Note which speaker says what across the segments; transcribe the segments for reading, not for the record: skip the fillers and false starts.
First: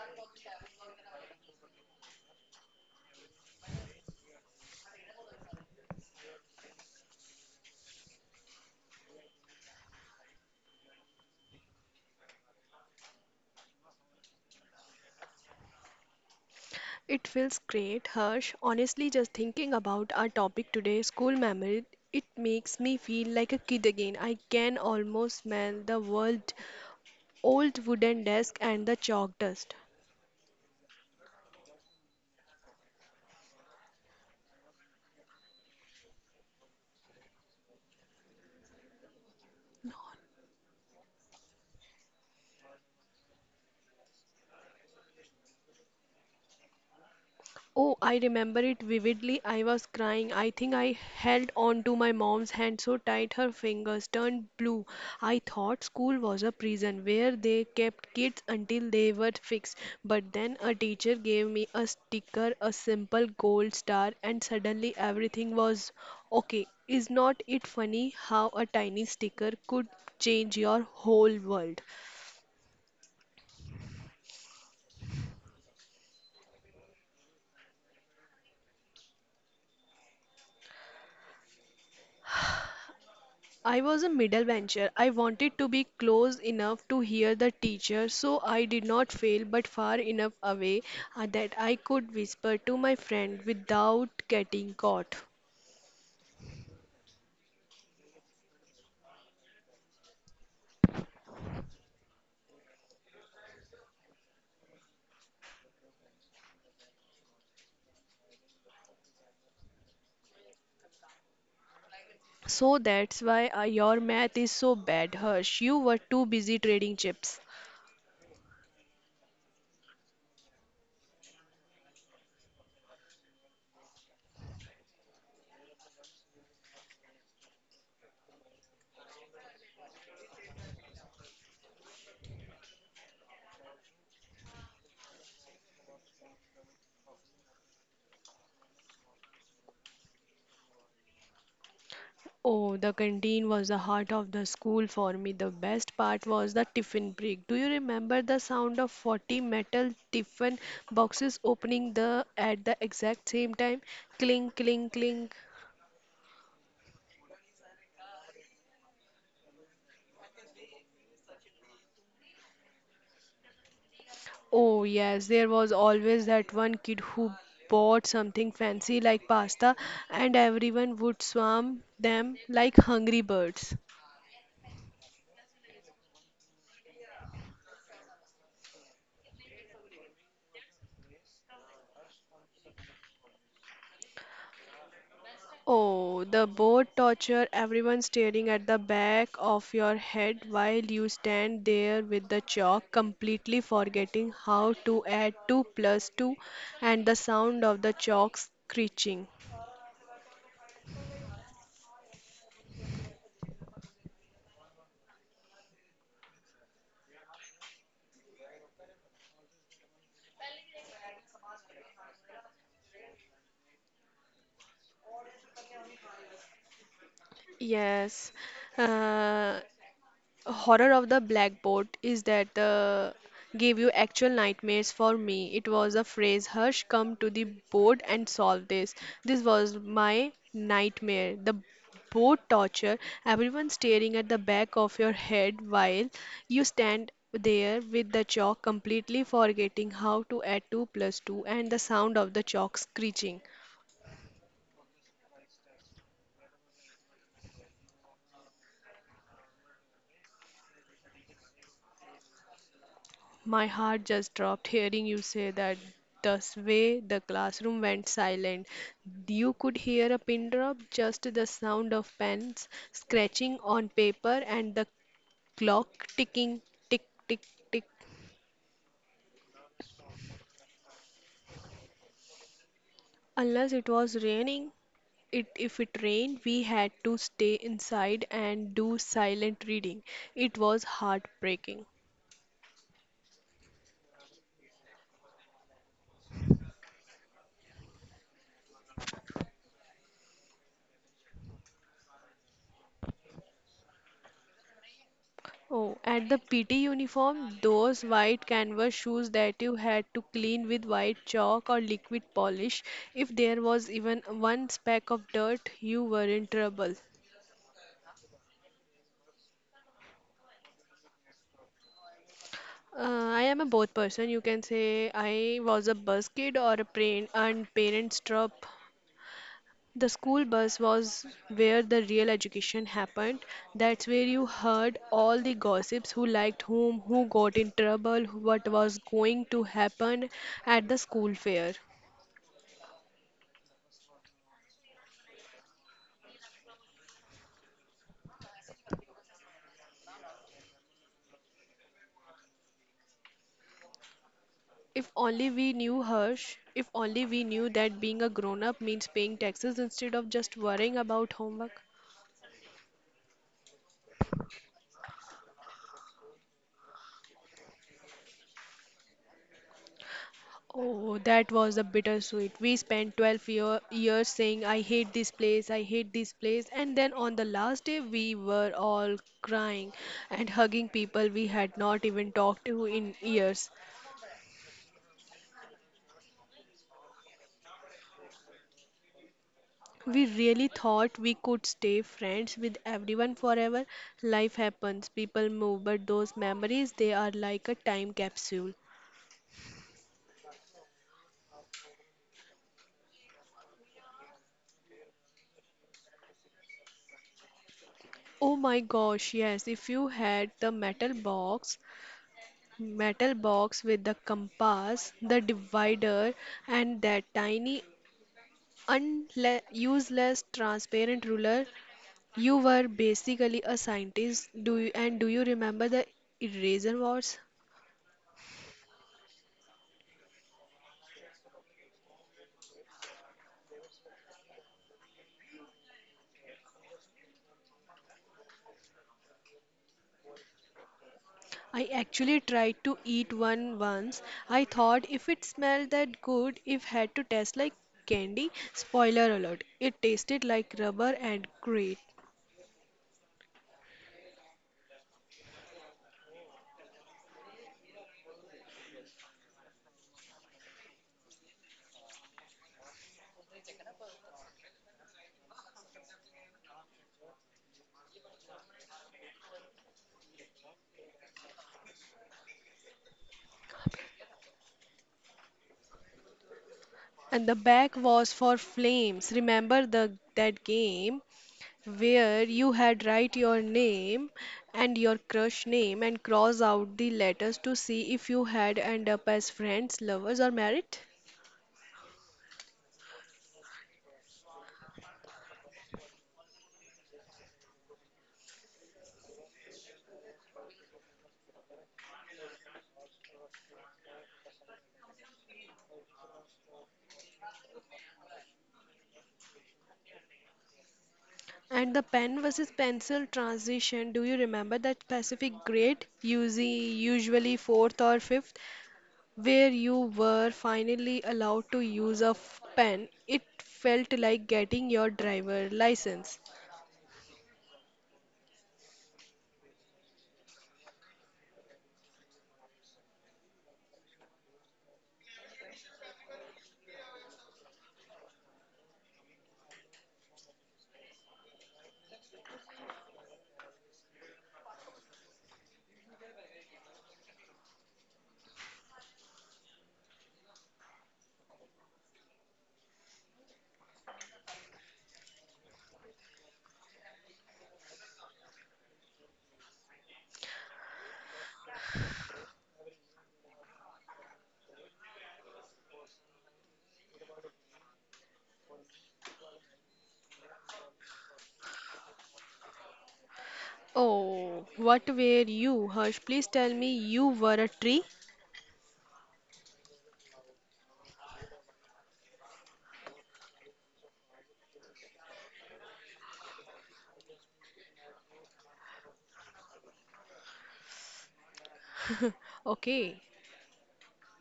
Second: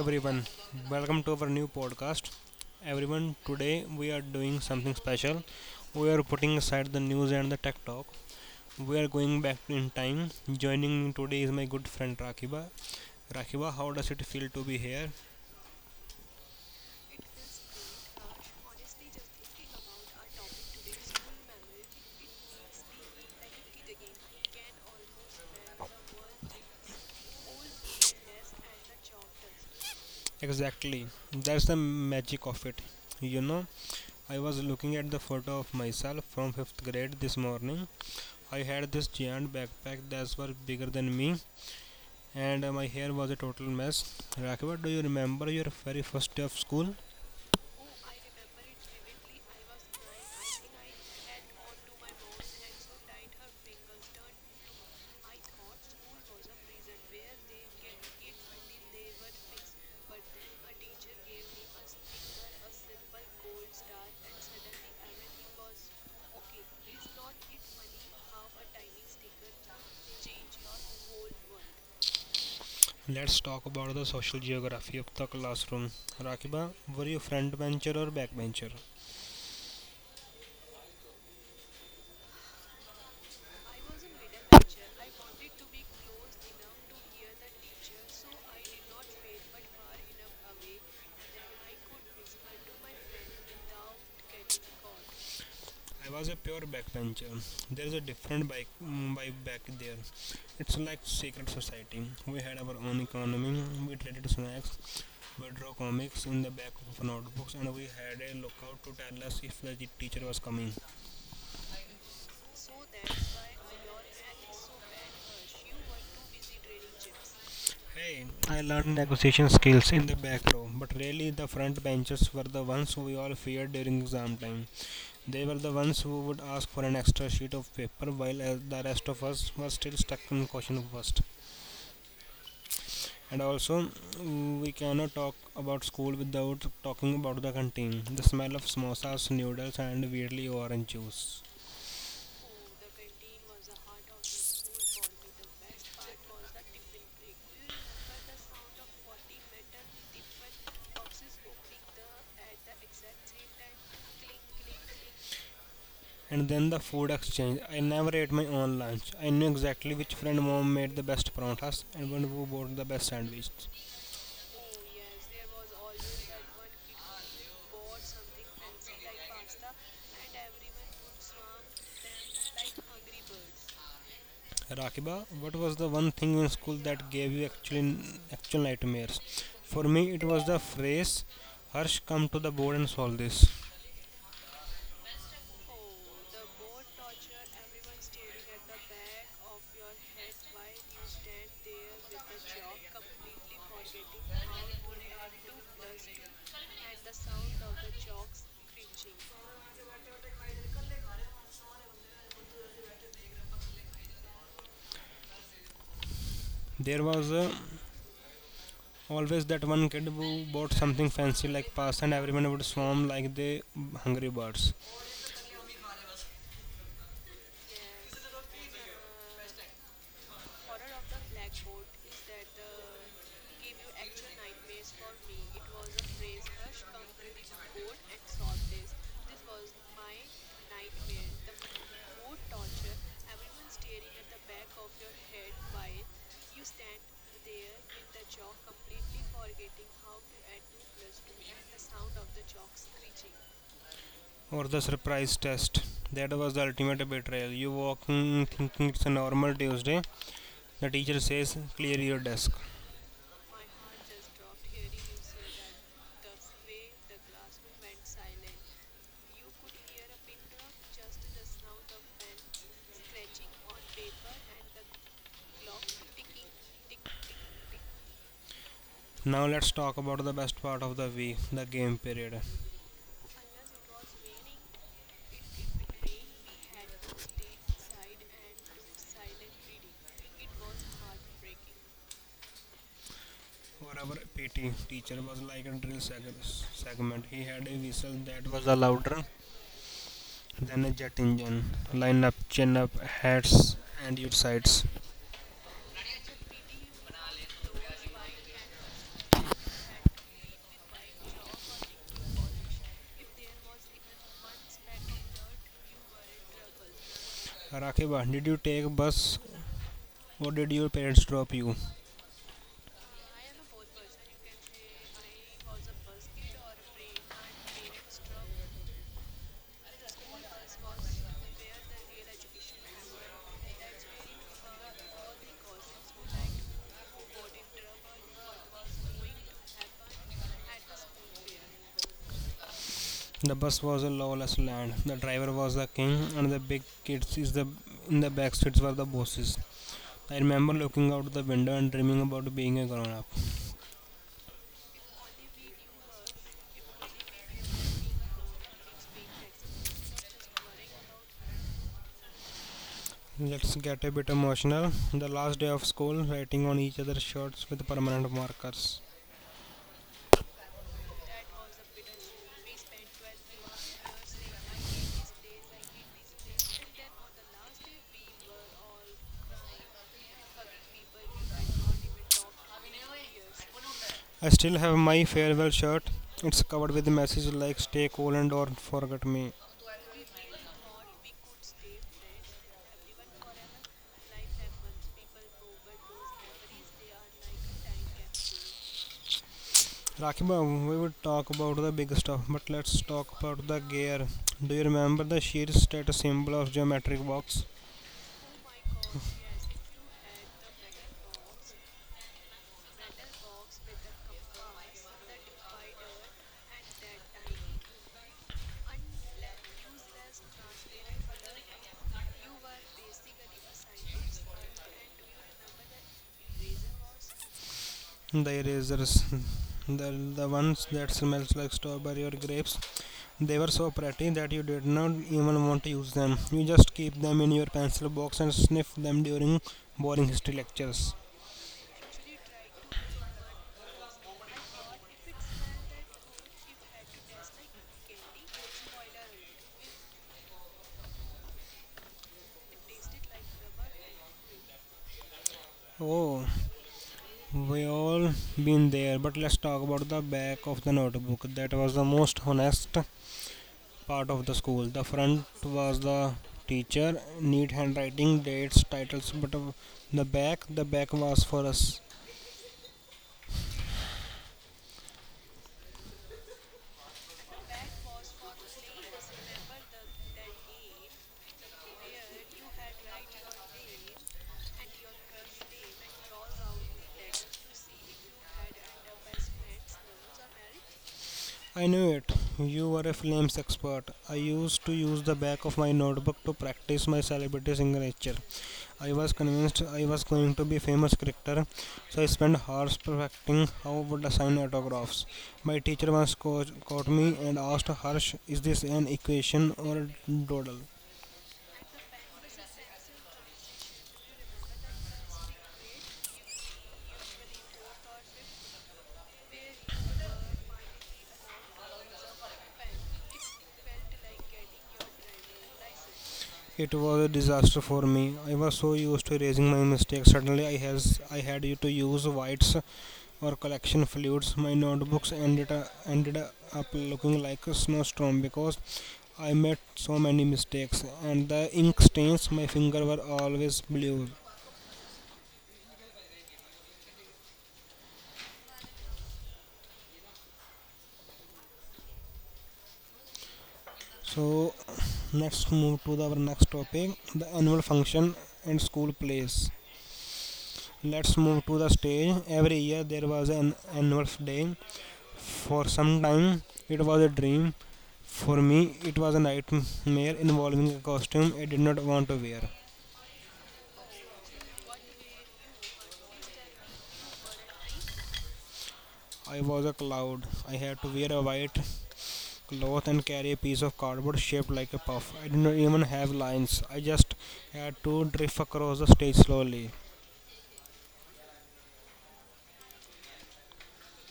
Speaker 1: everyone, welcome to our new podcast. Everyone, today we are doing something special. We are putting aside the news and the tech talk. We are going back in time. Joining me today is my good friend Rakiba. Rakiba, how does it feel to be here?
Speaker 2: It feels great, Harsh. Honestly, just thinking about our topic today, school memory, it makes me feel like a kid again. I can almost smell the world, old wooden desk and the chalk dust.
Speaker 1: Exactly, that's the magic of it. You know, I was looking at the photo of myself from 5th grade this morning. I had this giant backpack that was bigger than me and my hair was a total mess. Rakiba, do you remember your very first day of school?
Speaker 2: Oh, I remember it vividly. I was crying. I think I held on to my mom's hand so tight her fingers turned blue. I thought school was a prison where they kept kids until they were fixed. But then a teacher gave me a sticker, a simple gold star, and suddenly everything was okay. Is not it funny how a tiny sticker could change your whole world?
Speaker 1: Let's talk about the social geography of the classroom. Rakiba, were you front bencher or back bencher?
Speaker 2: I was a middle bencher. I wanted to be close enough to hear the teacher, so I did not fail, but far enough away, that I could whisper to my friend without getting caught.
Speaker 1: I was a pure backbencher. There is a different bike, vibe back there. It's like secret society. We had our own economy. We traded snacks. We drew comics in the back of notebooks, and we had a lookout to tell us if the teacher was coming.
Speaker 2: So that's why your math is so bad, Harsh. You were too busy trading chips.
Speaker 1: Hey, I learned negotiation skills in the back row, but really the front benchers were the ones who we all feared during exam time. They were the ones who would ask for an extra sheet of paper while the rest of us were still stuck in question first. And also, we cannot talk about school without talking about the canteen, the smell of samosas, noodles, and weirdly orange juice.
Speaker 2: Oh, the canteen was the heart of the school for me. The best part was the tiffin break. Do you remember the sound of 40 metal tiffin boxes opening the at the exact same time? Clink, clink, clink.
Speaker 1: And then the food exchange. I never ate my own lunch. I knew exactly which friend mom made the best paranthas and one who bought the best sandwich.
Speaker 2: Oh, yes, there was always that one kid who bought something fancy like pasta, and everyone would swarm them like hungry birds.
Speaker 1: Rakiba, what was the one thing in school that gave you actual nightmares? For me, it was the phrase, "Harsh, come to the board and solve this."
Speaker 2: Oh, the boat torture, everyone staring at the back of your head while you stand there with the chalk, completely forgetting how to add 2 plus 2, and the sound of the chalk screeching.
Speaker 1: There was always that one kid who bought something fancy like pasta, and everyone would swarm like the hungry birds.
Speaker 2: Yes, uh, horror of the blackboard is that gave you actual nightmares. For me it was a phrase, hush, come to the board and solve this. This was my nightmare, the board torture. Everyone staring at the back of your head while you stand there with the chalk, completely forgetting how to add 2 plus 2 and the sound of the chalk screeching.
Speaker 1: Or the surprise test. That was the ultimate betrayal. You walk in thinking it's a normal Tuesday. The teacher says, "Clear your desk."
Speaker 2: My heart just dropped hearing you say that. The way the classroom went silent, you could hear a pin drop, just the sound of pens scratching on paper and the clock ticking, tick, tick, tick.
Speaker 1: Now let's talk about the best part of the week, the game period.
Speaker 2: Unless it was raining, it if it rained we had to stay inside and do silent reading. It was heartbreaking.
Speaker 1: For our PT teacher was like a drill segment. He had a whistle that was louder than a jet engine. Line up, chin up, hats, and your sides.
Speaker 2: Oh, at the PT uniform, those white canvas shoes that you had to clean with white chalk or liquid polish, if there was even one speck of dirt, you were in trouble.
Speaker 1: Rakiba, did you take bus or did your parents drop you?
Speaker 2: Uh, I am a both person. You can say I was a bus kid or a parent and parents drop. The school bus was where the real education happened. That's where you heard all the gossips, who liked whom, who got in trouble, what was going to happen at the school fair.
Speaker 1: The bus was a lawless land. The driver was the king, and the big kids is the in the back seats were the bosses. I remember looking out the window and dreaming about being a grown up.
Speaker 2: If only we knew, Harsh, if only we knew that being a grown up means paying taxes instead of just worrying about homework.
Speaker 1: Let's get a bit emotional. The last day of school, writing on each other's shirts with permanent markers.
Speaker 2: Oh, that was a bittersweet. We spent years saying, I hate this place, I hate this place. And then on the last day, we were all crying and hugging people we had not even talked to in years.
Speaker 1: I still have my farewell shirt. It's covered with messages like stay cool and don't forget me.
Speaker 2: We really thought we could stay friends with everyone forever. Life happens, people move, but those memories, they are like a time capsule.
Speaker 1: Rakhiba, we would talk about the big stuff, but let's talk about the gear. Do you remember the sheer status symbol of geometric box?
Speaker 2: Oh my gosh, yes, if you had the metal box with the compass, the divider, and that tiny useless transparent ruler, you were basically a scientist. And do you remember the eraser wars?
Speaker 1: The erasers. the, the ones that smells like strawberry or grapes. They were so pretty that you did not even want to use them. You just keep them in your pencil box and sniff them during boring history lectures.
Speaker 2: I actually tried to eat one once. I thought if it smelled that good, if had to taste like candy. Spoiler alert, it tasted like rubber and great.
Speaker 1: Oh, we all been there, but let's talk about the back of the notebook. That was the most honest part of the school. The front was the teacher, neat handwriting, dates, titles, but the back was for us.
Speaker 2: And the back was for flames. Remember the that game where you had write your name and your crush name and cross out the letters to see if you had end up as friends, lovers or married?
Speaker 1: I knew it. You were a films expert. I used to use the back of my notebook to practice my celebrity signature. I was convinced I was going to be a famous cricketer, so I spent hours perfecting how would I sign autographs. My teacher once caught me and asked Harsh, is this an equation or a doodle?
Speaker 2: And the pen versus pencil transition, do you remember that specific grade, usually fourth or fifth, where you were finally allowed to use a pen? It felt like getting your driver license.
Speaker 1: It was a disaster for me. I was so used to erasing my mistakes. Suddenly I had to use whites or collection fluids. My notebooks ended up looking like a snowstorm because I made so many mistakes and the ink stains my finger were always blue. So let's move to our next topic the annual function and school plays. Let's move to the stage. Every year there was an annual day. For some time it was a dream. For me it was a nightmare involving a costume I did not want to wear.
Speaker 2: Oh, what were you, Harsh? Please tell me you were a tree.
Speaker 1: I was a cloud. I had to wear a white cloth and carry a piece of cardboard shaped like a puff. I did not even have lines. I just had to drift across the stage slowly.
Speaker 2: Okay,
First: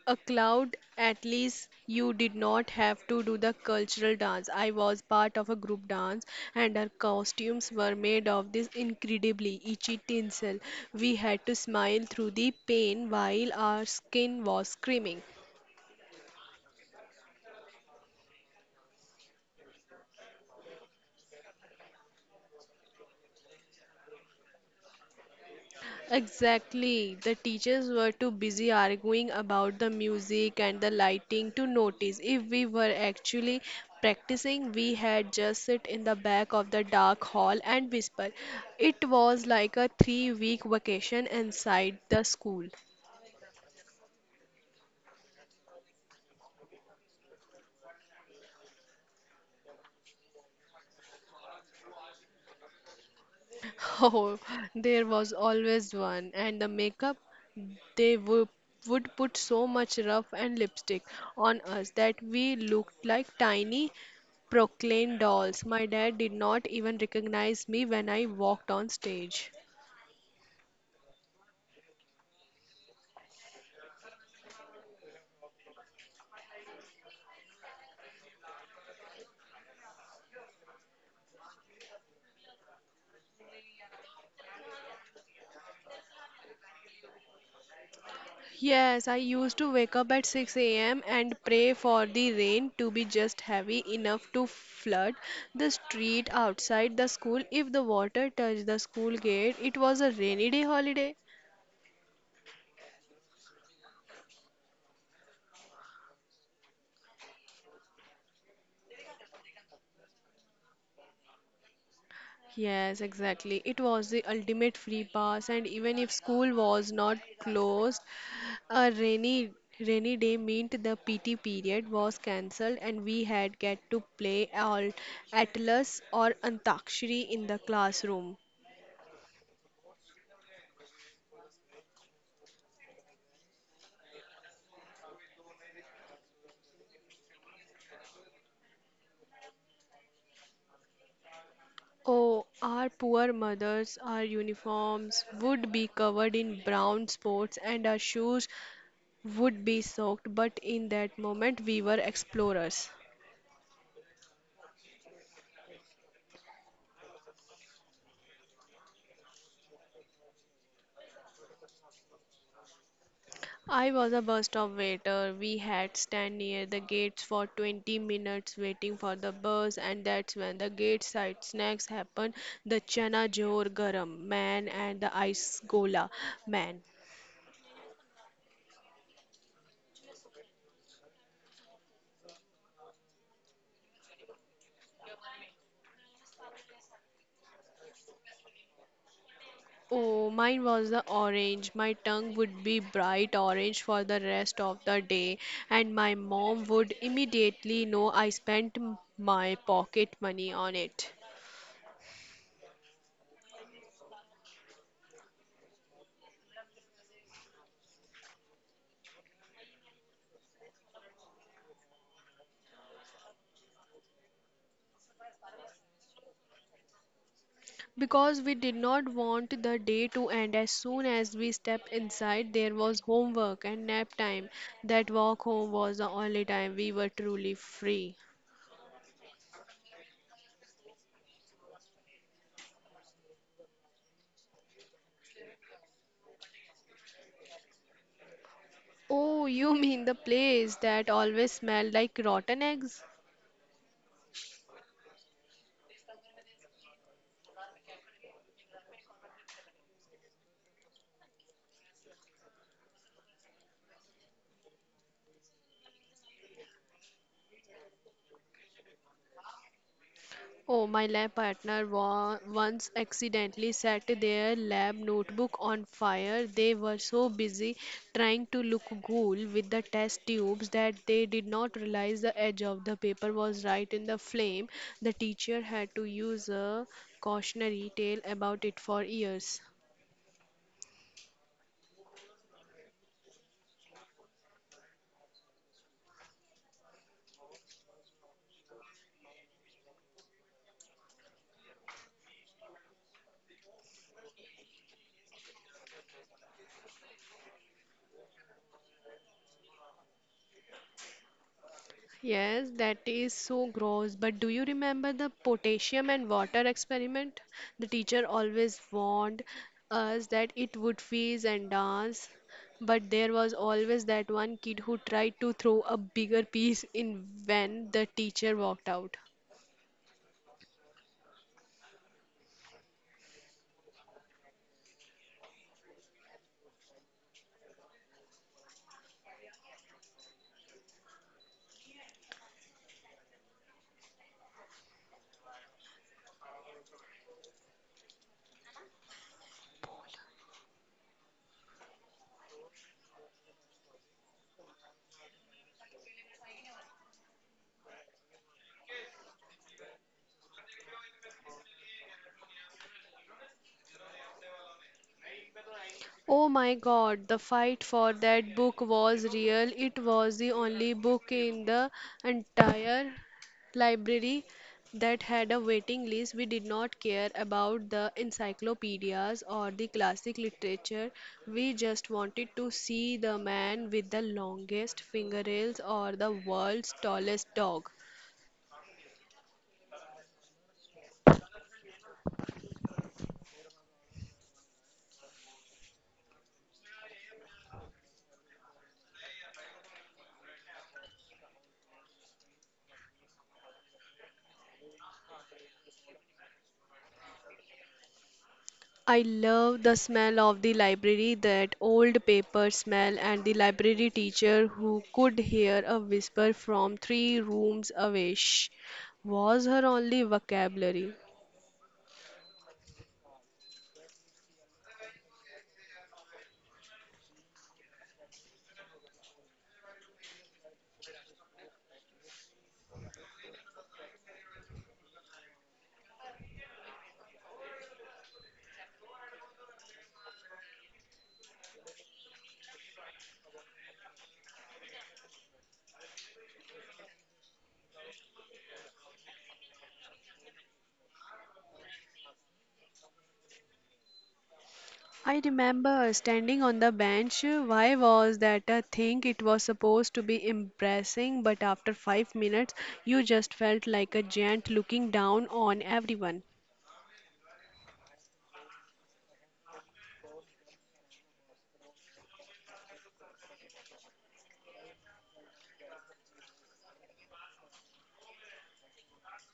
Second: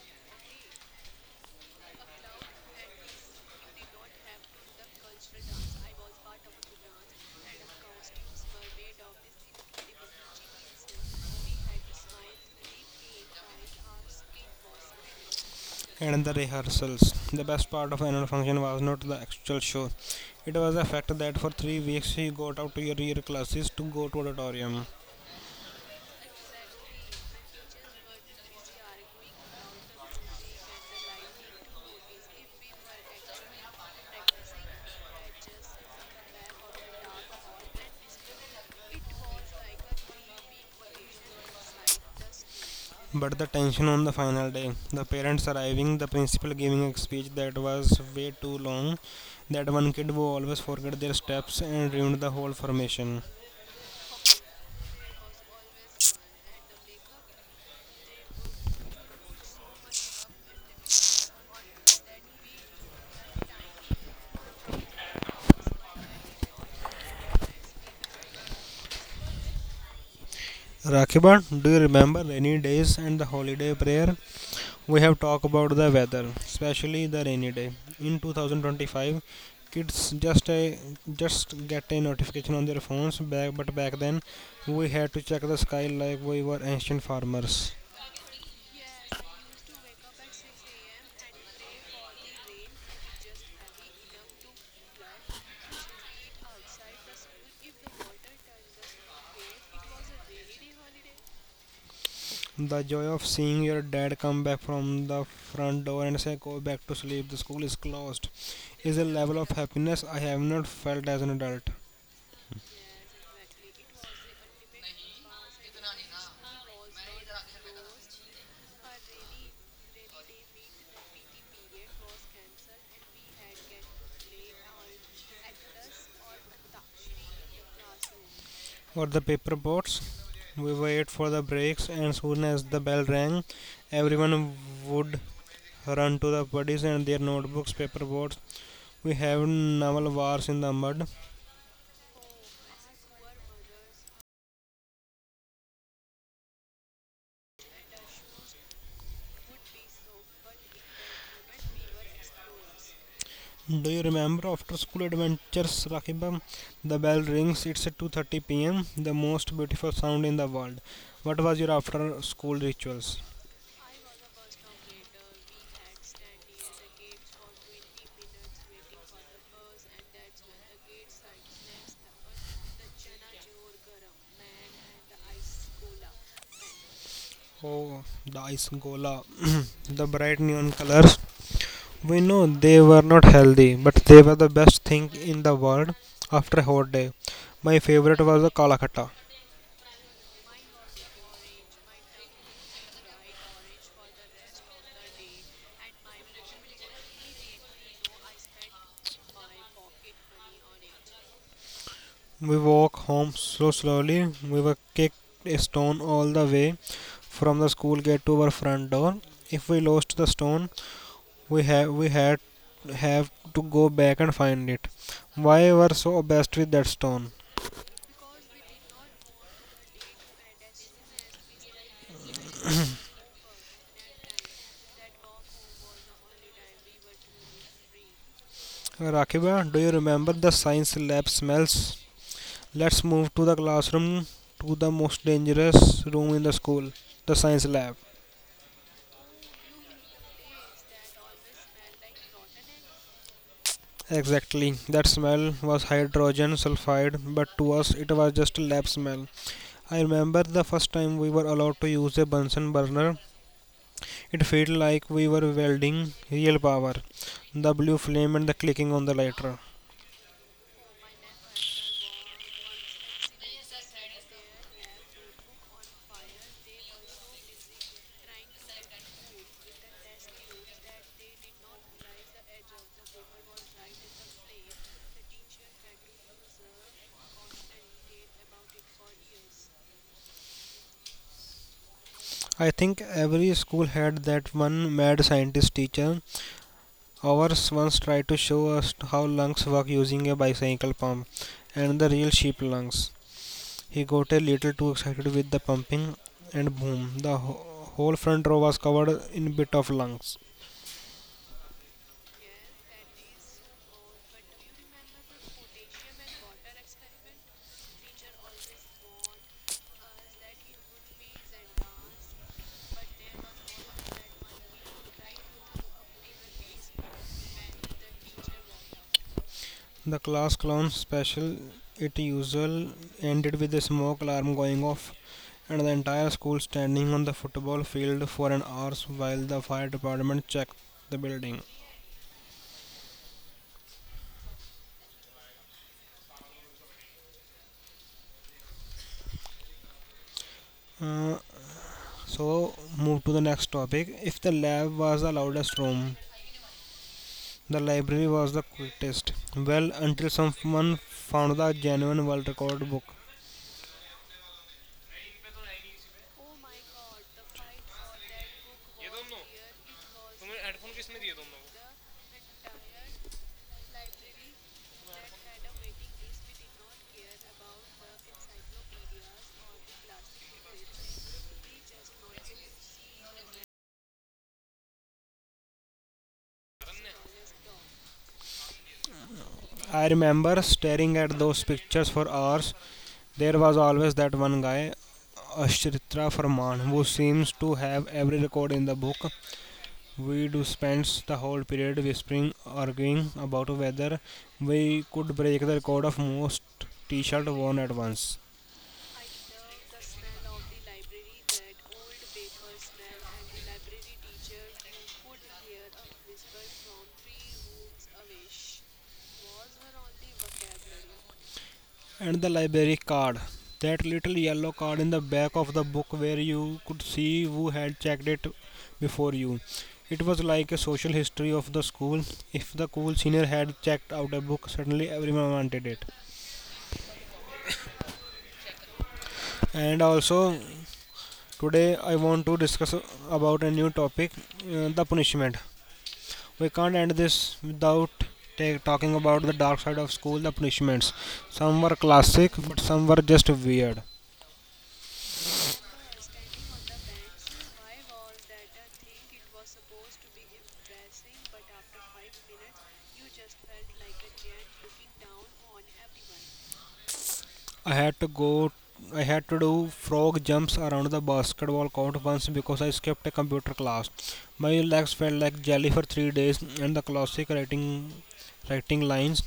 Speaker 2: a cloud. At least you did not have to do the cultural dance. I was part of a group dance, and our costumes were made of this incredibly itchy tinsel. We had to smile through the pain while our skin was screaming.
Speaker 1: And the rehearsals. The best part of annual function was not the actual show. It was the fact that for 3 weeks he got out to your classes to go to auditorium.
Speaker 2: Exactly. The teachers were too busy arguing about the music and the lighting to notice if we were actually practicing. We had just sit in the back of the dark hall and whisper. It was like a 3 week vacation inside the school.
Speaker 1: But the tension on the final day, the parents arriving, the principal giving a speech that was way too long, that one kid who always forget their steps and ruined the whole formation.
Speaker 2: Oh, there was always one. And the makeup, they would, would put so much rough and lipstick on us that we looked like tiny Proclaim dolls. My dad did not even recognize me when I walked on stage.
Speaker 1: Rakiban, do you remember rainy days and the holiday prayer? We have talked about the weather, especially the rainy day. In 2025, kids just get a notification on their phones. But back then, we had to check the sky like we were ancient farmers.
Speaker 2: Yes, I used to wake up at 6 a.m. and pray for the rain to be just heavy enough to flood the street outside the school. If the water touched the school gate, it was a rainy day holiday.
Speaker 1: The joy of seeing your dad come back from the front door and say, "Go back to sleep. The school is closed," is a level of happiness I have not felt as an adult.
Speaker 2: Yes, exactly. It was the ultimate free pass, and even if school was not closed, a rainy day meant the PT period was cancelled, and we had get to play all Atlas or Antakshari in the classroom.
Speaker 1: For the paper boats. We wait for the breaks, and soon as the bell rang, everyone would run to the buddies and their notebooks, paper boats. We have naval wars in the mud.
Speaker 2: Oh, our poor mothers, our uniforms would be covered in brown spots, and our shoes would be soaked. But in that moment, we were explorers.
Speaker 1: Do you remember after school adventures, Rakibam? The bell rings. It's at 2:30 p.m. The most beautiful sound in the world. What was your after school rituals?
Speaker 2: I was a bus stop waiter. We had stand near the gates for 20 minutes waiting for the bus, and that's when the gate side snacks happened, the chana jor garam man and the ice gola man.
Speaker 1: Oh, the ice gola, the bright neon colors, we know they were not healthy, but they were the best thing in the world after a hot day. My favorite was the Kalakata.
Speaker 2: Oh, mine was the orange. My tongue would be bright orange for the rest of the day, and my mom would immediately know I spent my pocket money on it.
Speaker 1: We walked home so slowly, we were kicked a stone all the way from the school gate to our front door. If we lost the stone, we have we had have to go back and find it. Why were so obsessed with that stone?
Speaker 2: Because we did not want the day to end. As soon as we stepped inside, there was homework and nap time. That walk home was the only time we were truly free.
Speaker 1: Rakiba, do you remember the science lab smells? Let's move to the classroom, to the most dangerous room in the school, the science lab.
Speaker 2: Oh, you mean the place that always smelled like rotten eggs?
Speaker 1: Exactly, that smell was hydrogen sulfide, but to us it was just a lab smell. I remember the first time we were allowed to use a Bunsen burner. It felt like we were welding real power, the blue flame and the clicking on the lighter.
Speaker 2: Oh, my lab partner once accidentally set their lab notebook on fire. They were so busy trying to look cool with the test tubes that they did not realize the edge of the paper was right in the flame. The teacher had to use a cautionary tale about it for years.
Speaker 1: I think every school had that one mad scientist teacher. Ours once tried to show us how lungs work using a bicycle pump and the real sheep lungs. He got a little too excited with the pumping, and boom, the whole front row was covered in bit of lungs.
Speaker 2: Yes, that is so gross. But do you remember the potassium and water experiment? The teacher always warned us that it would fizz and dance, but there was always that one kid who tried to throw a bigger piece in when the teacher walked out.
Speaker 1: The class clown special, it usual, ended with a smoke alarm going off and the entire school standing on the football field for an hour while the fire department checked the building. Uh, so, move to the next topic. If the lab was the loudest room, the library was the quietest. Well, until someone found the genuine world record book.
Speaker 2: Oh my God, the fight for that book was real. It was the only book in the entire library that had a waiting list. We did not care about the encyclopedias or the classic literature. We just wanted to see the man with the longest fingernails or the world's tallest dog.
Speaker 1: I remember staring at those pictures for hours. There was always that one guy, Ashrita Farman, who seems to have every record in the book. We do spend the whole period whispering, arguing about whether we could break the record of most t-shirt worn at once.
Speaker 2: I love the smell of the library, that old paper smell, and the library teacher who could hear a whisper from three rooms away. Shh, was her only vocabulary.
Speaker 1: And the library card. That little yellow card in the back of the book where you could see who had checked it before you. It was like a social history of the school. If the cool senior had checked out a book, suddenly everyone wanted it. And also, today I want to discuss about a new topic the punishment. We can't end this without talking about the dark side of school, the punishments. Some were classic, but some were just weird.
Speaker 2: I remember standing on the bench. Why was that a thing? It was supposed to be embarrassing, but after 5 minutes, you just felt like a giant looking down on everyone.
Speaker 1: I had to go. I had to do frog jumps around the basketball court once because I skipped a computer class. My legs felt like jelly for 3 days, and the classic writing, writing lines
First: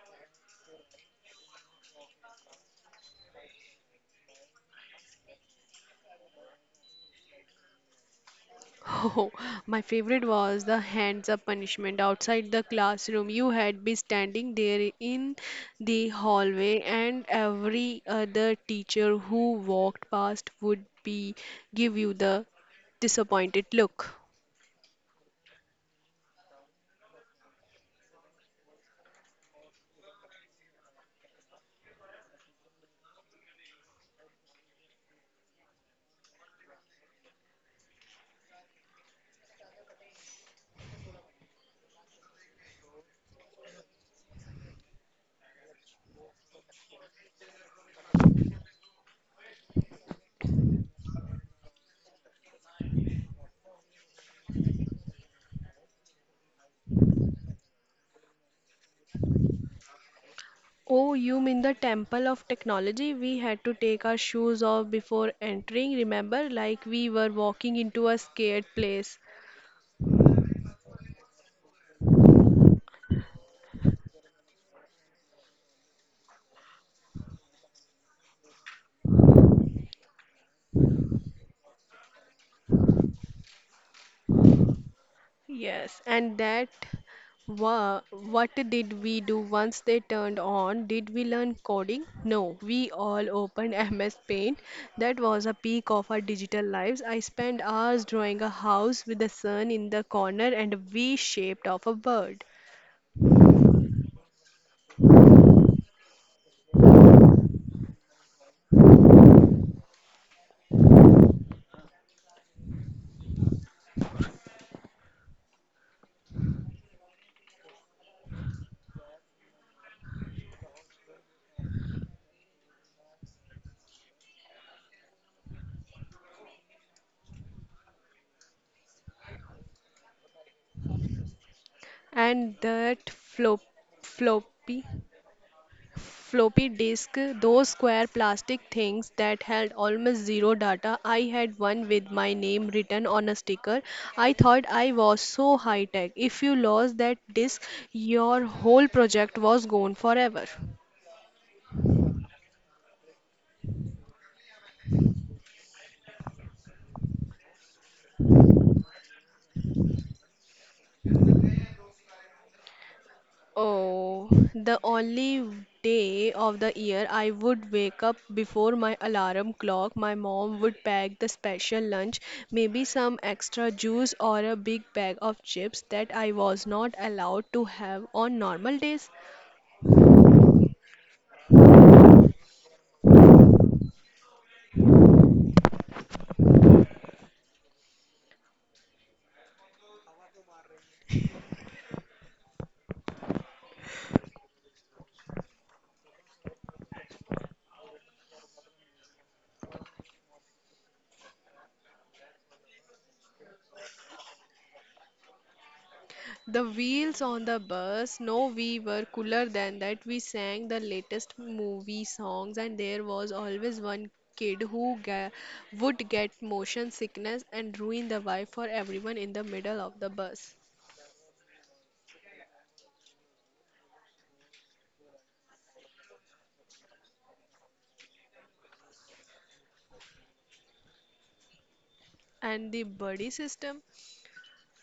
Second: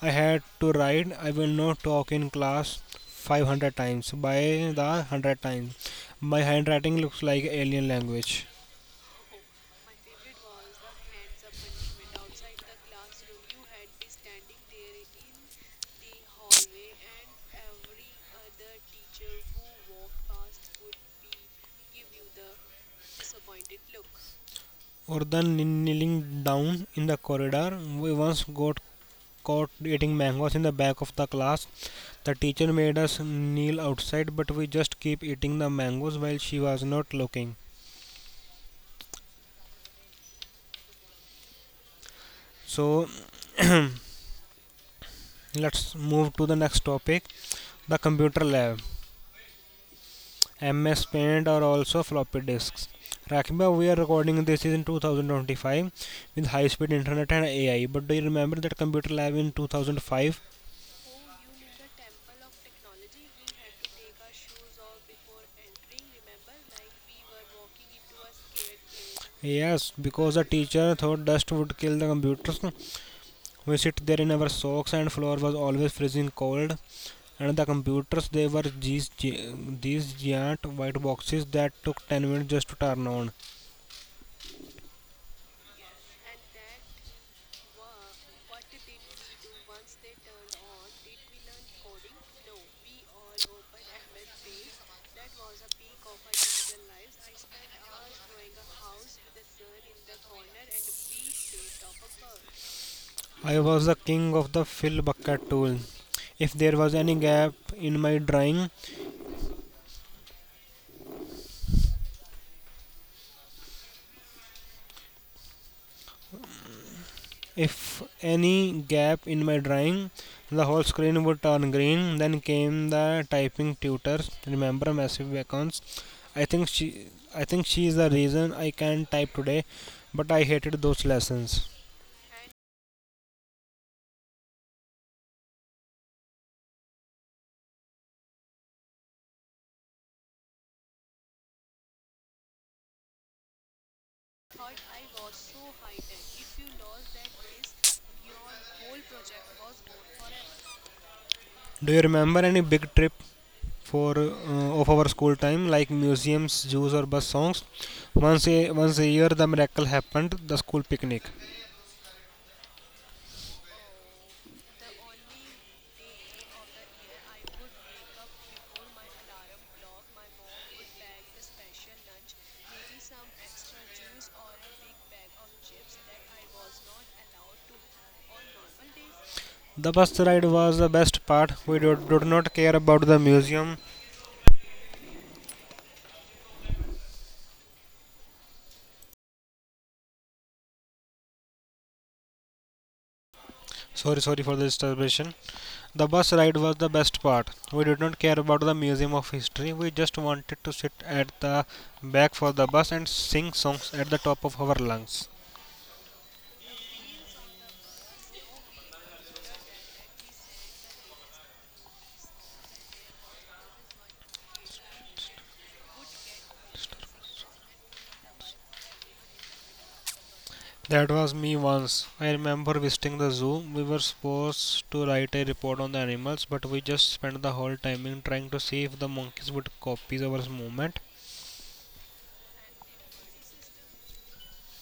Speaker 1: I had to write. I will not talk in class 500 times. By the 100 times, my handwriting looks like alien language.
Speaker 2: Oh, my favorite was the hands up punishment outside the classroom. You had be standing there in the hallway, and every other teacher who walked past would be give you the disappointed look.
Speaker 1: Or the kneeling down in the corridor. We once got caught eating mangoes in the back of the class. The teacher made us kneel outside, but we just keep eating the mangoes while she was not looking. So let's move to the next topic the computer lab. MS Paint or also floppy disks. Rakiba, we are recording this is in 2025 with high speed internet and AI. But do you remember that computer lab in 2005?
Speaker 2: Oh, you mean the temple of technology? We had to take our shoes off before entering, remember? Like we were walking into a scared place.
Speaker 1: Yes, because the teacher thought dust would kill the computers. We sit there in our socks and floor was always freezing cold. And the computers, they were these giant white boxes that took 10 minutes just to turn on.
Speaker 2: Yes, and that wa what did we do once they turned on? Did we learn coding? No, we all opened MS Paint. That was a peak of our digital lives. I spent hours drawing a house with the sun in the corner and a V shaped of a bird.
Speaker 1: I was the king of the fill bucket tool. If there was any gap in my drawing, If any gap in my drawing, the whole screen would turn green. Then came the typing tutors. Remember massive icons. I think she, I think she is the reason I can't type today, but I hated those lessons.
Speaker 2: And that floppy. Floppy disk, those square plastic things that held almost zero data. I had one with my name written on a sticker. I thought I was so high tech. If you lost that disk, your whole project was gone forever.
Speaker 1: Do you remember any big trip for of our school time, like museums, zoos, or bus songs? Once a year, the miracle happened: the school picnic.
Speaker 2: Oh, the only day of the year I would wake up before my alarm clock. My mom would pack the special lunch, maybe some extra juice or a big bag of chips that I was not allowed to have on normal days.
Speaker 1: The bus ride was the best part. We did not care about the museum. Sorry for the disturbance. The bus ride was the best part. We did not care about the museum of history. We just wanted to sit at the back for the bus and sing songs at the top of our lungs.
Speaker 2: The wheels on the bus, no, we were cooler than that. We sang the latest movie songs, and there was always one kid who would get motion sickness and ruin the vibe for everyone in the middle of the bus.
Speaker 1: That was me once. I remember visiting the zoo. We were supposed to write a report on the animals, but we just spent the whole timing trying to see if the monkeys would copy our movement.
Speaker 2: And the buddy system,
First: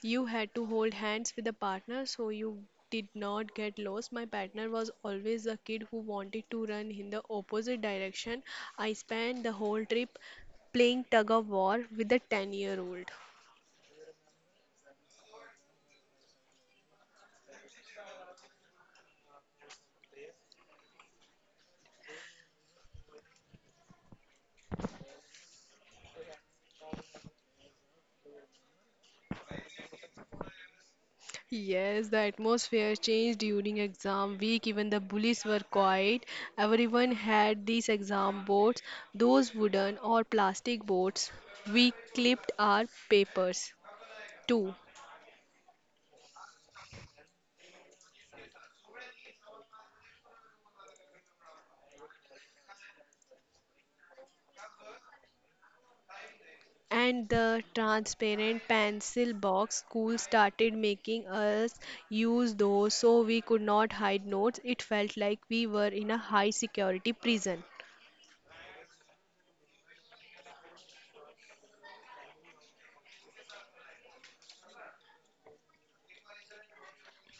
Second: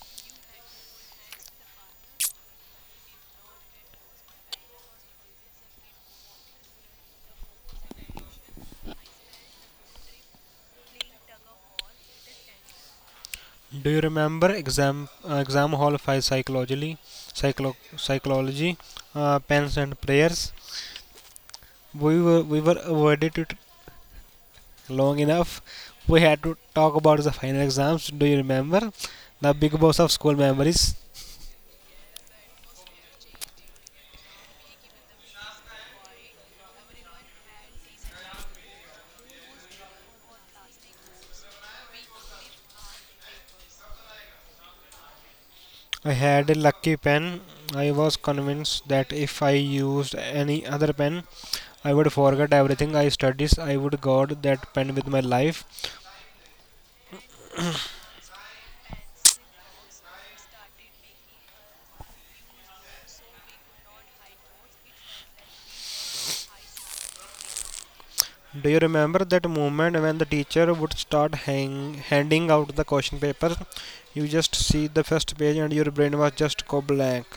Speaker 2: you had to hold hands with a partner so you did not get lost. My partner was always a kid who wanted to run in the opposite direction. I spent the whole trip playing tug of war with a 10-year-old.
Speaker 1: Do you remember exam exam hall five psychology, psychology, pens and prayers? We were avoided it long enough. We had to talk about the final exams. Do you remember the big boss of school memories?
Speaker 2: Yes, the atmosphere changed during exam week. Even the bullies were quiet. Everyone had these exam boards, those wooden or plastic boards. We clipped our papers too.
Speaker 1: I had a lucky pen. I was convinced that if I used any other pen, I would forget everything I studies. I would guard that pen with my life.
Speaker 2: And the transparent pencil box school started making us use those so we could not hide notes. It felt like we were in a high security prison.
Speaker 1: Do you remember that moment when the teacher would start handing out the question papers? You just see the first page and your brain was just go blank.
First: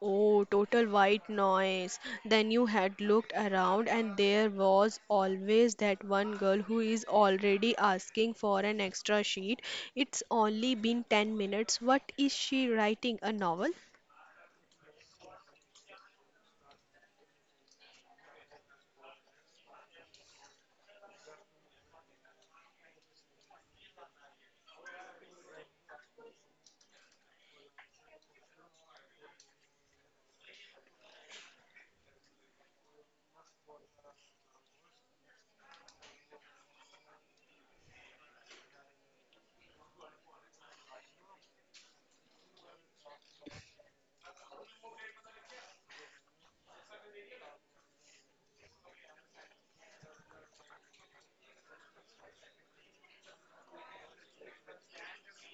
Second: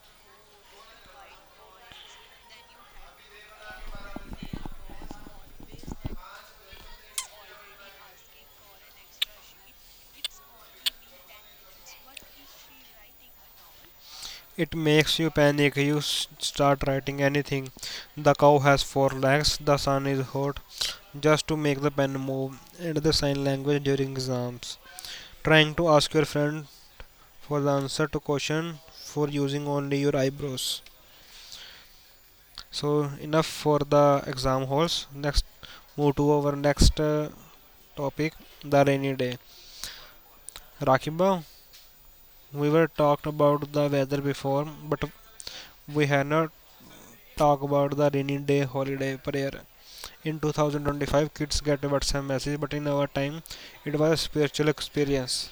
Speaker 2: Oh, total white noise. Then you had looked around, and there was always that one girl who is already asking for an extra sheet. It's only been 10 minutes. What is she writing? A novel?
Speaker 1: It makes you panic. Start writing anything. The cow has four legs. The sun is hot. Just to make the pen move. And the sign language during exams, trying to ask your friend for the answer to question for using only your eyebrows, so enough for the exam halls. Next, move to our next topic, the rainy day. Rakiba, we were talked about the weather before, but we had not talked about the rainy day holiday prayer. In 2025, kids get a whatsapp message, but in our time it was a spiritual experience.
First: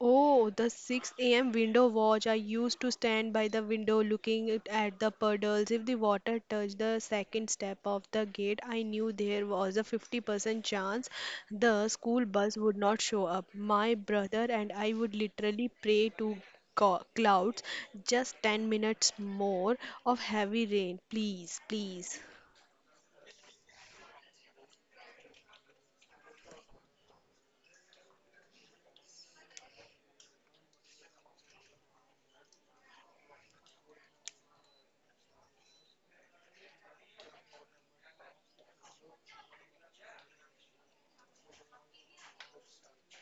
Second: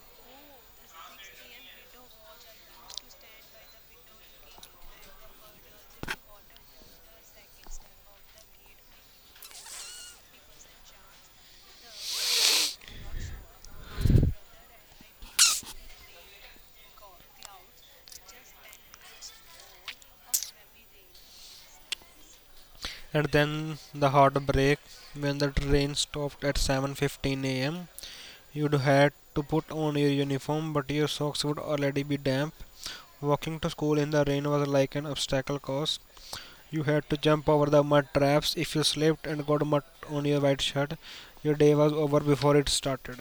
Speaker 2: Oh, the 6 a.m. window watch. I used to stand by the window looking it at the puddles. If the water touched the second step of the gate, I knew there was a 50% chance the school bus would not show up. My brother and I would literally pray to clouds. Just 10 minutes more of heavy rain. Please, please.
Speaker 1: And then the heart break when the train stopped at 7:15 a.m. You'd had to put on your uniform, but your socks would already be damp. Walking to school in the rain was like an obstacle course. You had to jump over the mud traps. If you slipped and got mud on your white shirt, your day was over before it started.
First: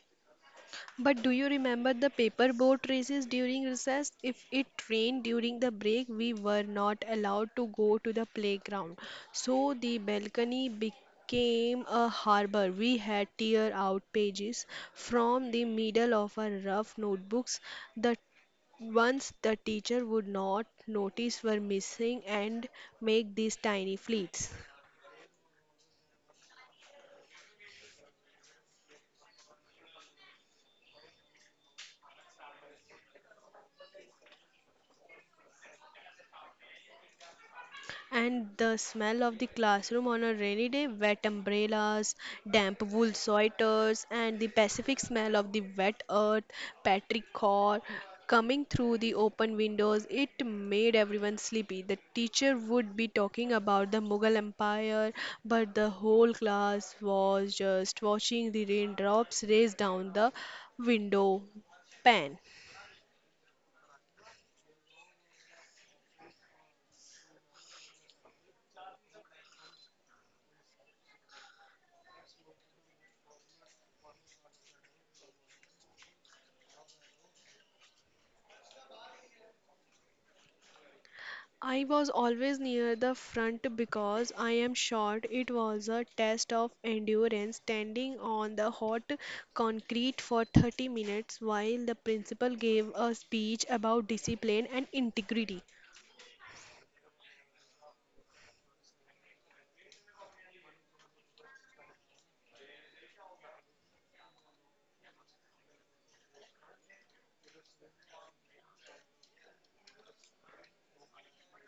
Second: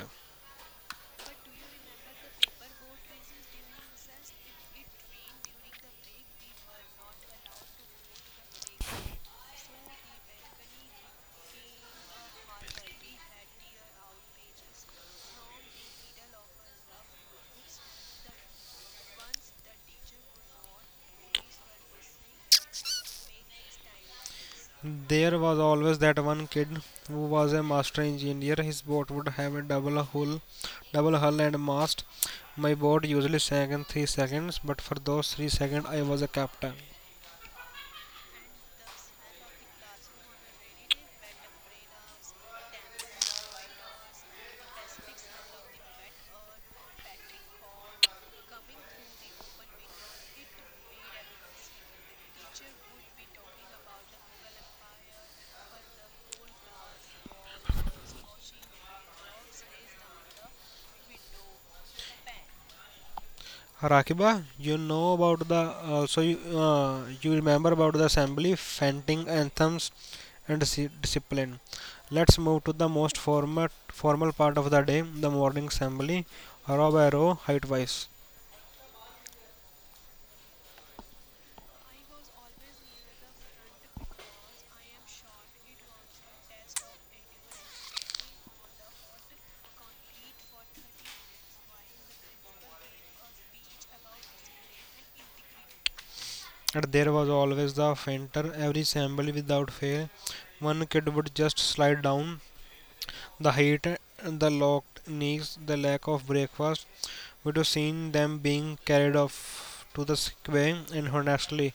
Speaker 2: But do you remember the paper boat races during recess? If it rained during the break, we were not allowed to go to the playground. So the balcony became a harbor. We had tear out pages from the middle of our rough notebooks. The ones the teacher would not notice were missing and make these tiny fleets.
Speaker 1: There was always that one kid who was a master engineer. His boat would have a double hull, and mast. My boat usually sank in 3 seconds, but for those 3 seconds, I was a captain.
Speaker 2: And the smell of the classroom on a rainy day, wet umbrellas, damp wool sweaters, and the Pacific smell of the wet earth, petrichor coming through the open windows, it made everyone sleepy. The teacher would be talking about the Mughal Empire, but the whole class was just watching the raindrops race down the window pane.
Speaker 1: Rakiba, you know about the also you, you remember about the assembly, fainting anthems, and discipline. Let's move to the most formal part of the day, the morning assembly, row by row, height wise.
Speaker 2: I was always near the front because I am short. It was a test of endurance, standing on the hot concrete for 30 minutes while the principal gave a speech about discipline and integrity.
Speaker 1: And there was always the fainter, every assembly without fail. One kid would just slide down. The height, the locked knees, the lack of breakfast, would have seen them being carried off to the sick bay, and honestly,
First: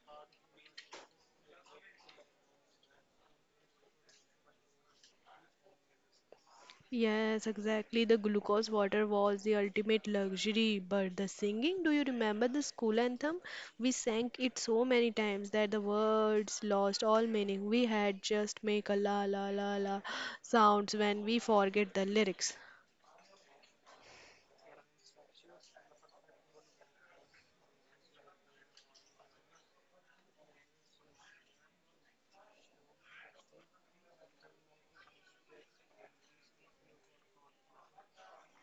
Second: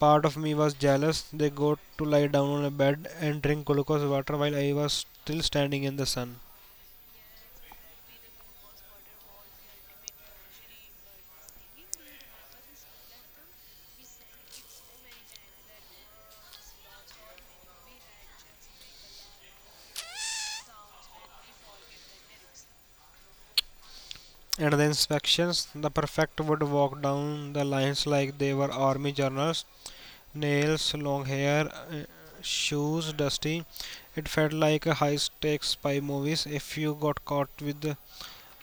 Speaker 1: part of me was jealous. They got to lie down on a bed and drink glucose water while I was still standing in the sun.
Speaker 2: Yes, exactly. The glucose water was the ultimate luxury. But the singing, do you remember the school anthem? We sang it so many times that the words lost all meaning. We had just make a la la la la sounds when we forget the lyrics.
Speaker 1: And the inspections, the prefect would walk down the lines like they were army journals, nails, long hair, shoes dusty. It felt like a high stakes spy movies. If you got caught with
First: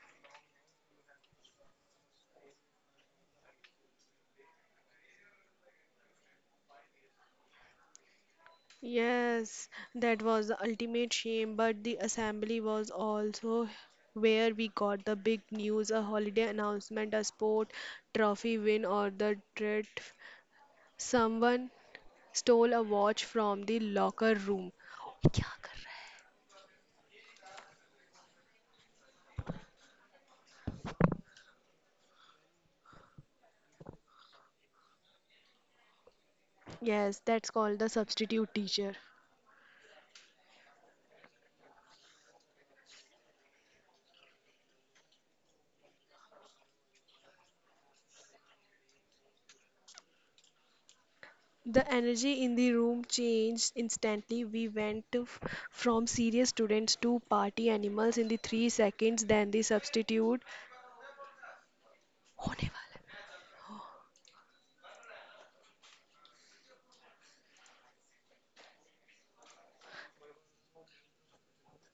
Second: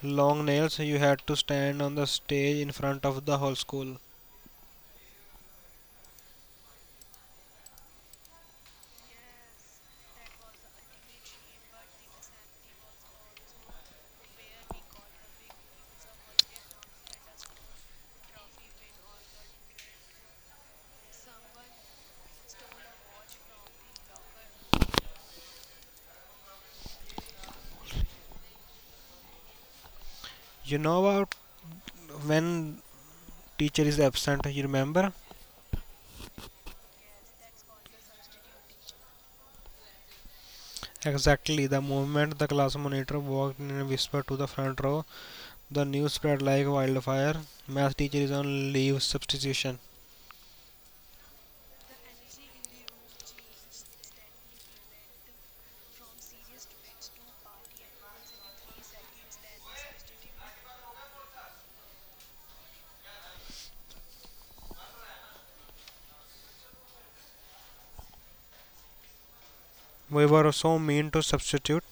Speaker 1: long nails, you had to stand on the stage in front of the whole school.
Speaker 2: Yes, that was the ultimate shame, but the assembly was also where we got the big news, a holiday announcement, a sport trophy win, or the treat someone stole a watch from the locker room.
Speaker 1: You know about when teacher is absent, you remember?
Speaker 2: Yes, that's called the substitute teacher.
Speaker 1: Exactly. The moment the class monitor walked in and whispered to the front row, the news spread like wildfire. Math teacher is on leave substitution.
Speaker 2: The energy in the room changed instantly. We went from serious students to party animals in the 3 seconds. Then the substitute.
Speaker 1: We were so mean to substitute.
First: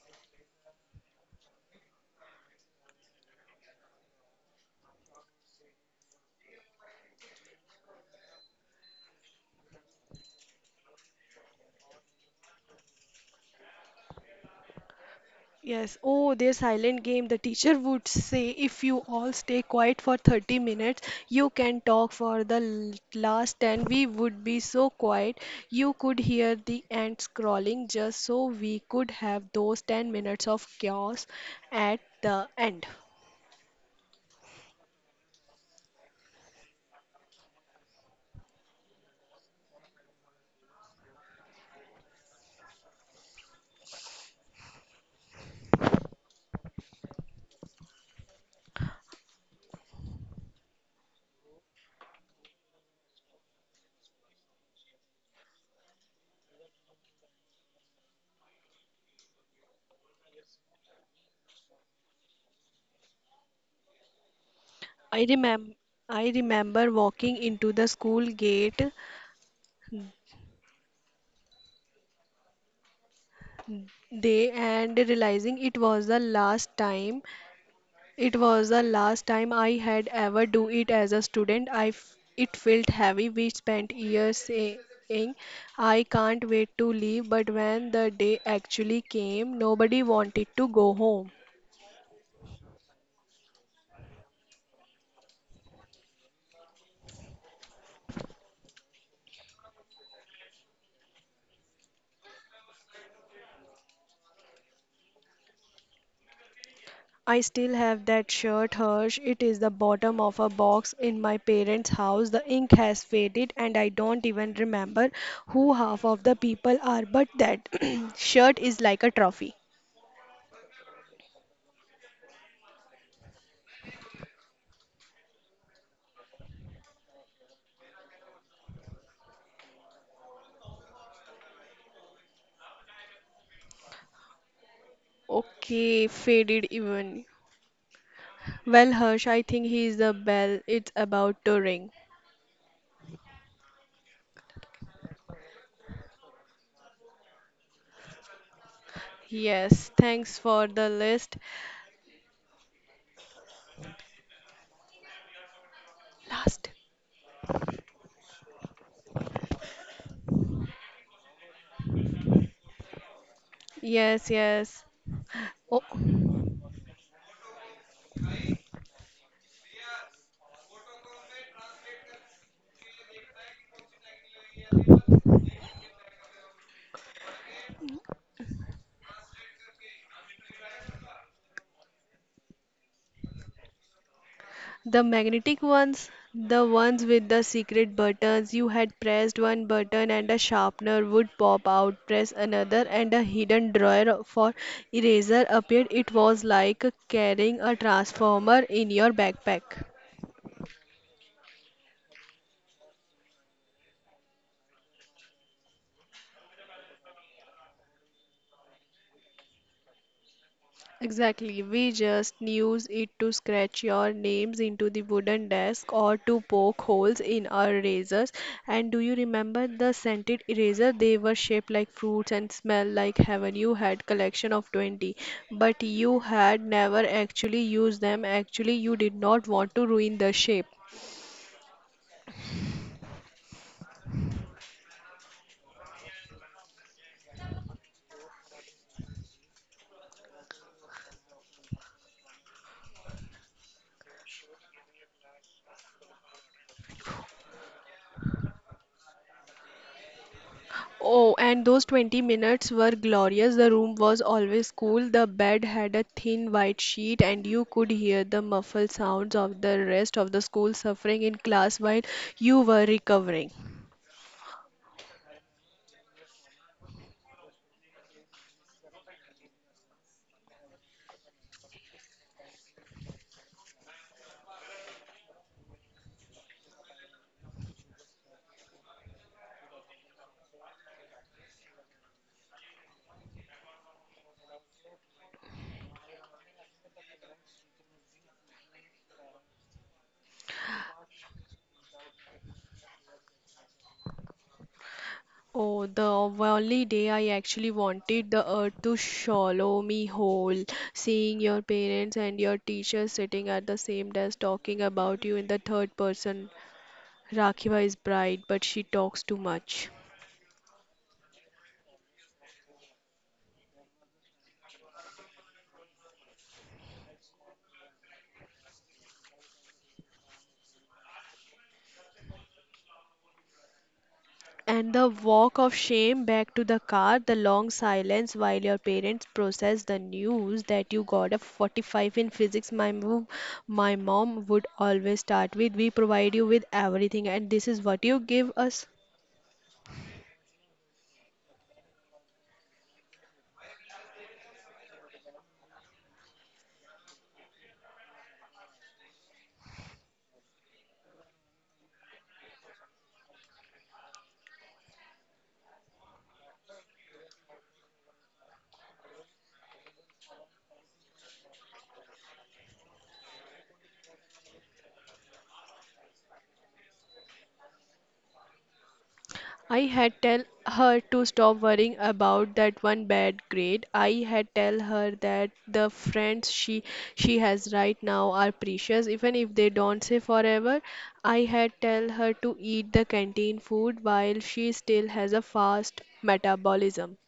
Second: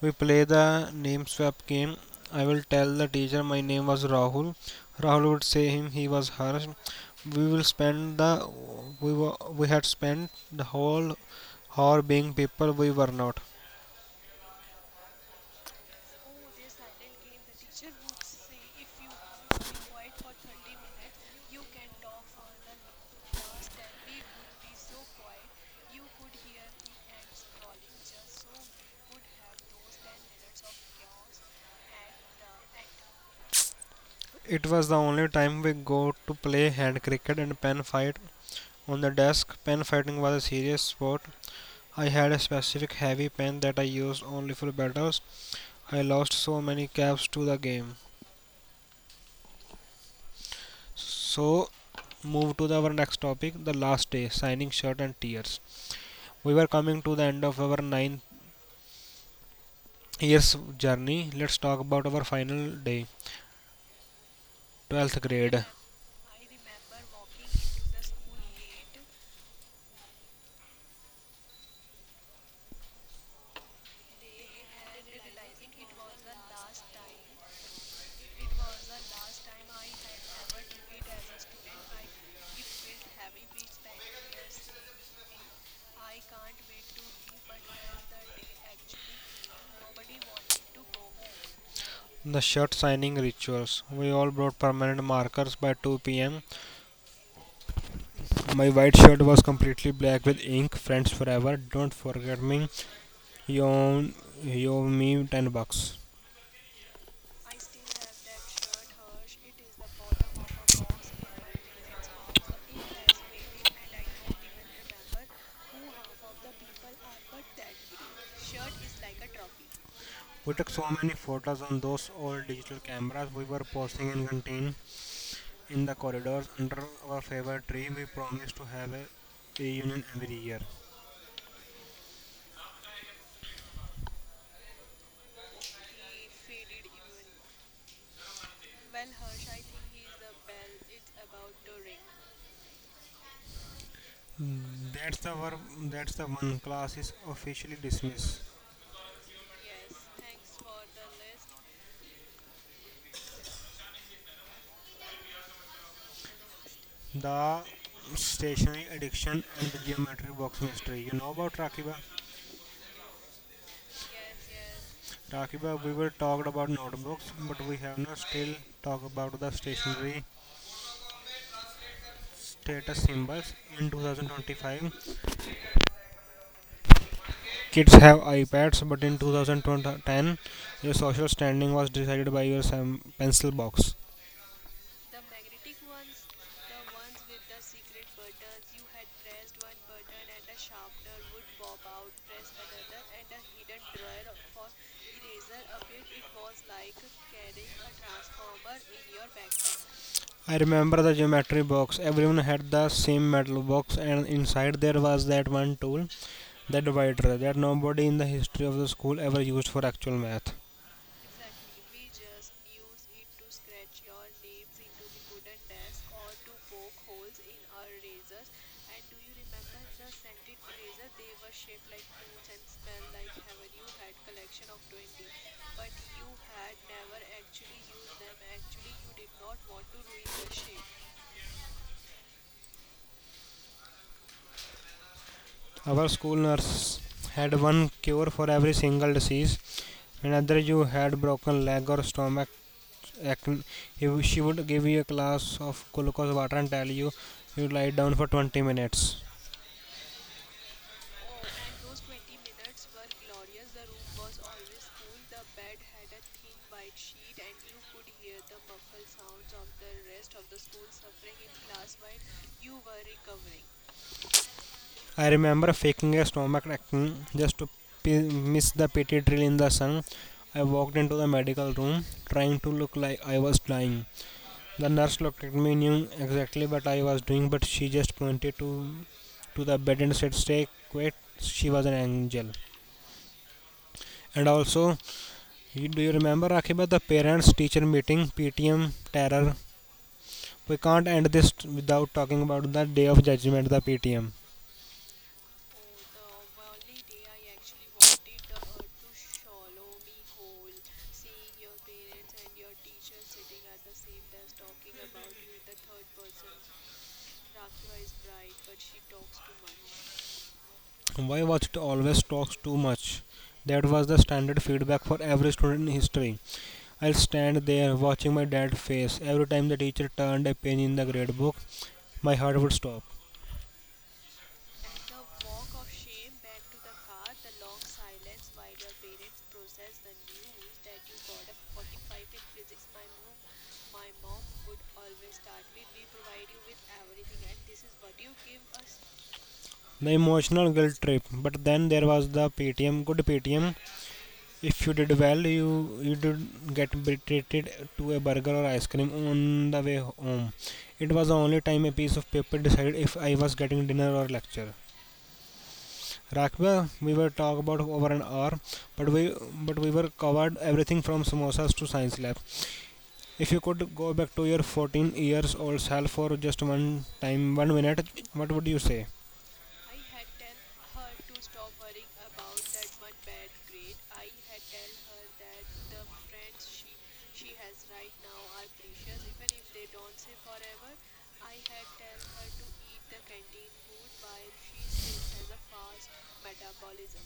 Speaker 1: We play the name swap game. I will tell the teacher my name was Rahul. Rahul would say him he was Harsh. We will spend the we had spent the whole hour being people we were not.
Speaker 2: Yes. Oh, their silent game. The teacher would say, if you all stay quiet for 30 minutes, you can talk for the last 10. We would be so quiet. You could hear the ants crawling just so we could have those 10 minutes of chaos at the end.
Speaker 1: It was the only time we go to play hand cricket and pen fight on the desk. Pen fighting was a serious sport. I had a specific heavy pen that I used only for battles. I lost so many caps to the game. So, move to the, our next topic, the last day, signing shirt and tears. We were coming to the end of our 9 years journey. Let's talk about our final day, 12th
Speaker 2: I
Speaker 1: grade,
Speaker 2: remember. I remember walking into the school gate day and realizing it was the last time. I had ever do it as a student. It felt heavy. We spent years saying I can't wait to leave, but when the day actually came, nobody wanted to go home.
Speaker 1: the shirt signing rituals. We all brought permanent markers. By 2 p.m. my white shirt was completely black with ink. Friends forever, don't forget me. He own he owe me 10 bucks.
Speaker 2: I still have that shirt, Hirsch. It is the bottom of a box in my parents' house. The ink has faded, and I don't even remember who half of the people are, but that shirt is like a trophy.
Speaker 1: We took so many photos on those old digital cameras. We were posing in canteen, in the corridors, under our favorite tree. We promised to have a reunion every year.
Speaker 2: Okay, faded even. Well, Harsh, I think he's the bell. It's about to ring.
Speaker 1: That's the ver- that's the one, class is officially dismissed.
Speaker 2: Yes, thanks for the list. Last.
Speaker 1: The stationary addiction and the geometry box mystery. You know about, Rakiba?
Speaker 2: Yes, yes. Oh,
Speaker 1: Rakiba, we were talked about notebooks, but we have not still talked about the stationary status symbols. In 2025, kids have iPads, but in 2010, your social standing was decided by your pencil box.
Speaker 2: the magnetic ones, the ones with the secret buttons. You had pressed one button and a sharpener would pop out. Press another and a hidden drawer for eraser appeared. It was like carrying a transformer in your backpack.
Speaker 1: I remember the geometry box. Everyone had the same metal box, and inside there was that one tool, the divider, that nobody in the history of the school ever used for actual math.
Speaker 2: Exactly. We just use it to scratch your names into the wooden desk or to poke holes in our erasers. And do you remember the scented eraser? They were shaped like fruits and smelled like heaven. You had collection of 20, but you had never actually used them. Actually, you did not want to ruin the shape.
Speaker 1: Our school nurse had one cure for every single disease. Whenever you had broken leg or stomach, if she would give you a glass of glucose water and tell you you lie down for 20 minutes.
Speaker 2: Oh, and those 20 minutes were glorious. The room was always cool. The bed had a thin white sheet, and you could hear the muffled sounds of the rest of the school suffering in class while you were recovering.
Speaker 1: I remember faking a stomach ache just to miss the PT drill in the sun. I walked into the medical room trying to look like I was dying. The nurse looked at me, knew exactly what I was doing, but she just pointed to the bed and said, "Stay quiet." She was an angel. And also, do you remember, Akiba, the parents teacher meeting PTM terror? We can't end this without talking about the Day of Judgment, the PTM.
Speaker 2: Oh, the only day I actually wanted the earth to swallow me whole. Seeing your parents and your teachers sitting at the same desk talking about you in the third person. Rakhiva is bright, but she talks too much.
Speaker 1: Why Watched always talks too much. That was the standard feedback for every student in history. I'll stand there watching my dad's face every time the teacher turned a page in the grade book. My heart would stop.
Speaker 2: And the walk of shame back to the car, the long silence while your parents process the news that you got a 45 in physics. My mom would always start with, "We provide you with everything, and this is what you give us."
Speaker 1: The emotional guilt trip. But then there was the PTM, good PTM, if you did well you did get treated to a burger or ice cream on the way home. It was the only time a piece of paper decided if I was getting dinner or lecture. Rakba, we were talk about over an hour, but we were covered everything from samosas to science lab. If you could go back to your 14 years old self for just one time, one minute, what would you say?
Speaker 2: I had tell her to stop worrying about that one bad grade. I had tell her that the friends she has right now are precious even if they don't stay forever. I had tell her to eat the canteen food while she still has a fast metabolism.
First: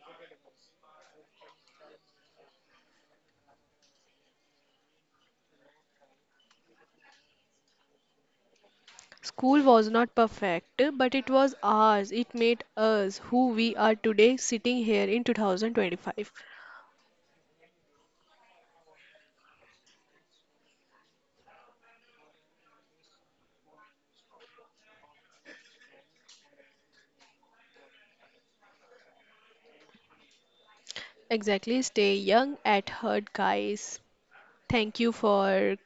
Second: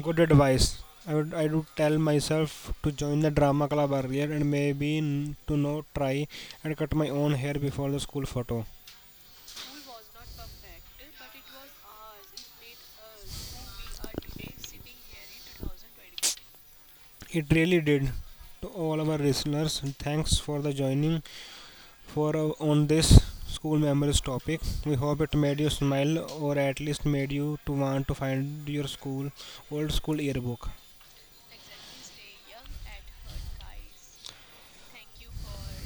Speaker 1: Good advice. I would tell myself to join the drama club earlier and maybe to not try and cut my own hair before the school photo.
Speaker 2: School was not perfect, but it was ours. It made us who we are today sitting here in 2025.
Speaker 1: It really did. To all our listeners, thanks for the joining for on this school memories topic. We hope it made you smile or at least made you to want to find your school old school yearbook.
Speaker 2: Exactly. Stay young at heart, guys. Thank you for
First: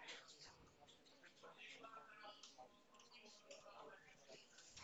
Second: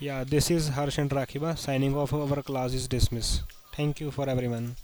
Speaker 1: Yeah, this is Harsh and Rakiba signing off. Our class is dismissed. Thank you for everyone.